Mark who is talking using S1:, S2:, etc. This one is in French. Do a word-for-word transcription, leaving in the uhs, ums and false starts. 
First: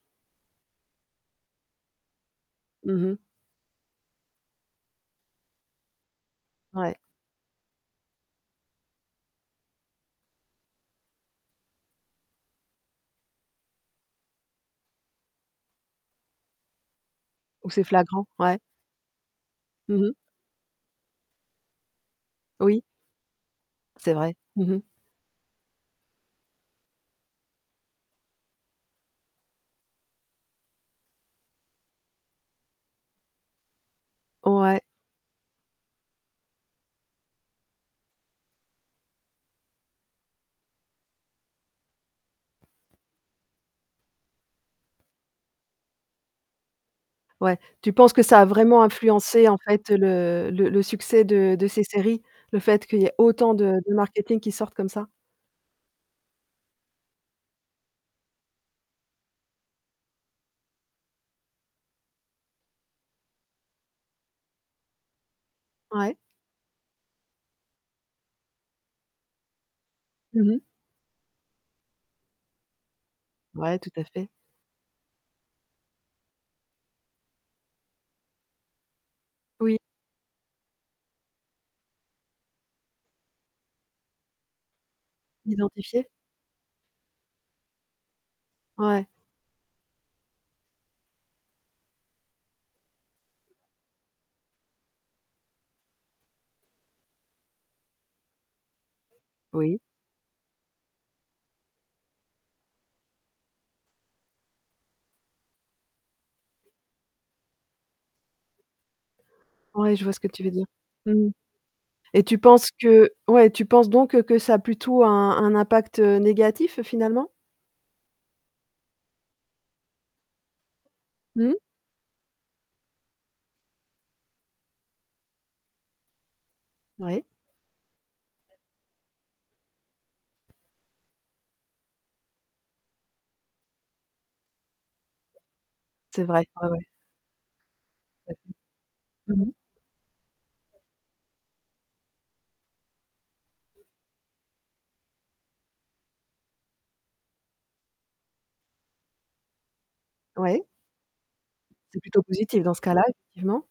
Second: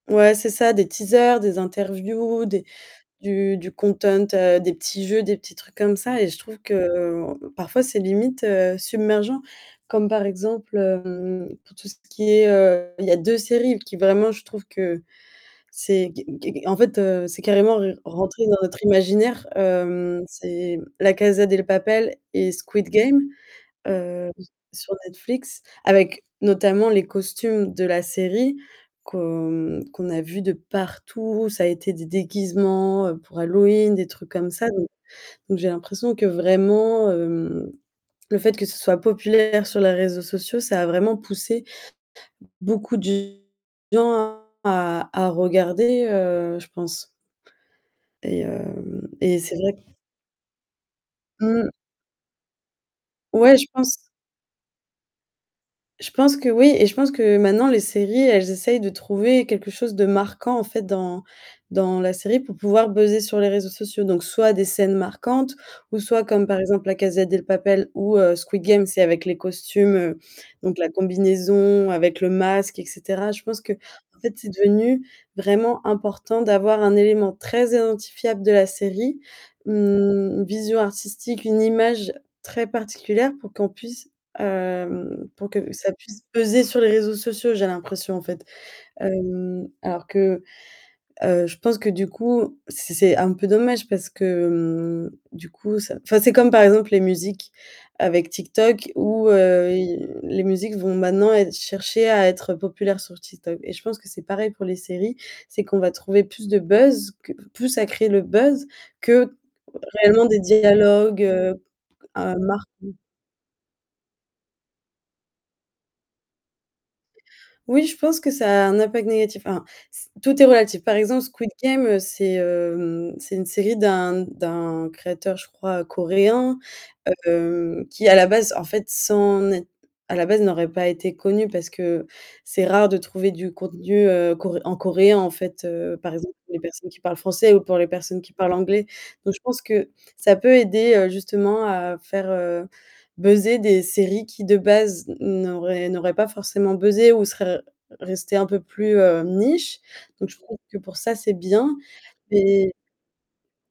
S1: Ouais, c'est ça, des teasers, des interviews, des
S2: Mmh mh.
S1: du du content, heu, des petits jeux, des petits trucs comme ça et je trouve
S2: Ouais.
S1: que parfois, c'est limite, heu, submergent. Comme par exemple, hem, pour tout ce qui est, heu il y a deux séries qui vraiment je trouve que c'est qu qu en fait, heu, c'est
S2: Ou
S1: carrément,
S2: c'est
S1: re
S2: flagrant,
S1: rentré
S2: ouais.
S1: dans notre imaginaire,
S2: Mmh mh.
S1: hem, c'est La Casa Del Papel et
S2: Oui.
S1: Squid Game.
S2: C'est
S1: Heu,
S2: vrai.
S1: s
S2: Mmh mh.
S1: sur Netflix, avec notamment les costumes de la série qu'on qu'on a vus de partout. Ça a été des déguisements, heu, pour Halloween, des trucs comme ça.
S2: Ouais.
S1: Donc donc j'ai l'impression que vraiment, hem, le fait que ce soit populaire sur les réseaux sociaux, ça a vraiment poussé beaucoup de gens à à regarder, heu, je pense
S2: Ouais. Tu penses que ça
S1: et
S2: a vraiment
S1: hem, et
S2: influencé
S1: c'est
S2: en
S1: vrai
S2: fait le le le succès de de
S1: Mmh.
S2: ces séries? Le fait qu'il y ait autant
S1: Ouais,
S2: de
S1: je
S2: de
S1: pense.
S2: marketing qui sorte comme ça?
S1: Je pense que oui, et je pense que maintenant les séries, elles essayent de trouver quelque chose de marquant, en fait, dans dans la série pour pouvoir buzzer sur les réseaux sociaux. Donc soit des scènes marquantes ou
S2: Ouais.
S1: soit comme, par exemple, La Casa Del Papel ou, heu, Squid Game, c'est avec les costumes,
S2: Mmh mh.
S1: donc la combinaison avec le masque, et cetera, je pense
S2: Ouais, tout à
S1: qu'en
S2: fait.
S1: fait, c'est devenu vraiment important d'avoir un élément très identifiable de la série, mmh,
S2: Oui.
S1: une vision artistique, une image très particulière pour qu'on puisse, hem, pour que ça
S2: Identifier?
S1: puisse peser sur les réseaux sociaux j'ai l'impression, en fait.
S2: Ouais.
S1: Hem, alors que heu, je pense que du coup, c'est c'est un peu dommage parce que, mmh, du coup ça enfin, c'est comme, par exemple, les musiques. Avec TikTok où, heu,
S2: Oui.
S1: i les musiques vont maintenant ê chercher à être populaires sur TikTok. Et je pense que c'est pareil pour les séries. C'est qu'on va trouver plus de buzz, qu p plus à créer le buzz, que
S2: Ouais, je vois ce
S1: réellement
S2: que
S1: des
S2: tu veux dire.
S1: dialogues,
S2: Mmh.
S1: heu,
S2: Et
S1: à
S2: tu
S1: mar
S2: penses que ouais tu penses donc que ça a plutôt un un impact, heu, négatif finalement?
S1: Oui, je pense que ça a un impact négatif. Enfin, c tout est relatif. Par exemple, Squid
S2: Mmh.
S1: Game, heu, c'est, hem, c'est une série d'un d'un créateur, je crois, coréen,
S2: Oui.
S1: heu, qui, à la base, en fait, sais Net à la base n'aurait pas été connu parce que c'est rare de trouver du contenu, heu, cor en coréen en fait, heu, par
S2: C'est
S1: exemple,
S2: vrai.
S1: pour les
S2: Ouais, ouais.
S1: personnes qui parlent français ou pour les personnes qui parlent anglais.
S2: [unintelligible]
S1: Donc
S2: Mmh
S1: je
S2: mh.
S1: pense que, ça peut aider, heu, justement à faire, heu, buzzer des séries qui, de base, n n'auraient n'auraient pas forcément buzzé ou seraient re restées un peu plus, heu, niche. Donc je trouve
S2: Ouais.
S1: que pour ça, c'est bien
S2: C'est plutôt positif
S1: et
S2: dans ce cas-là, effectivement.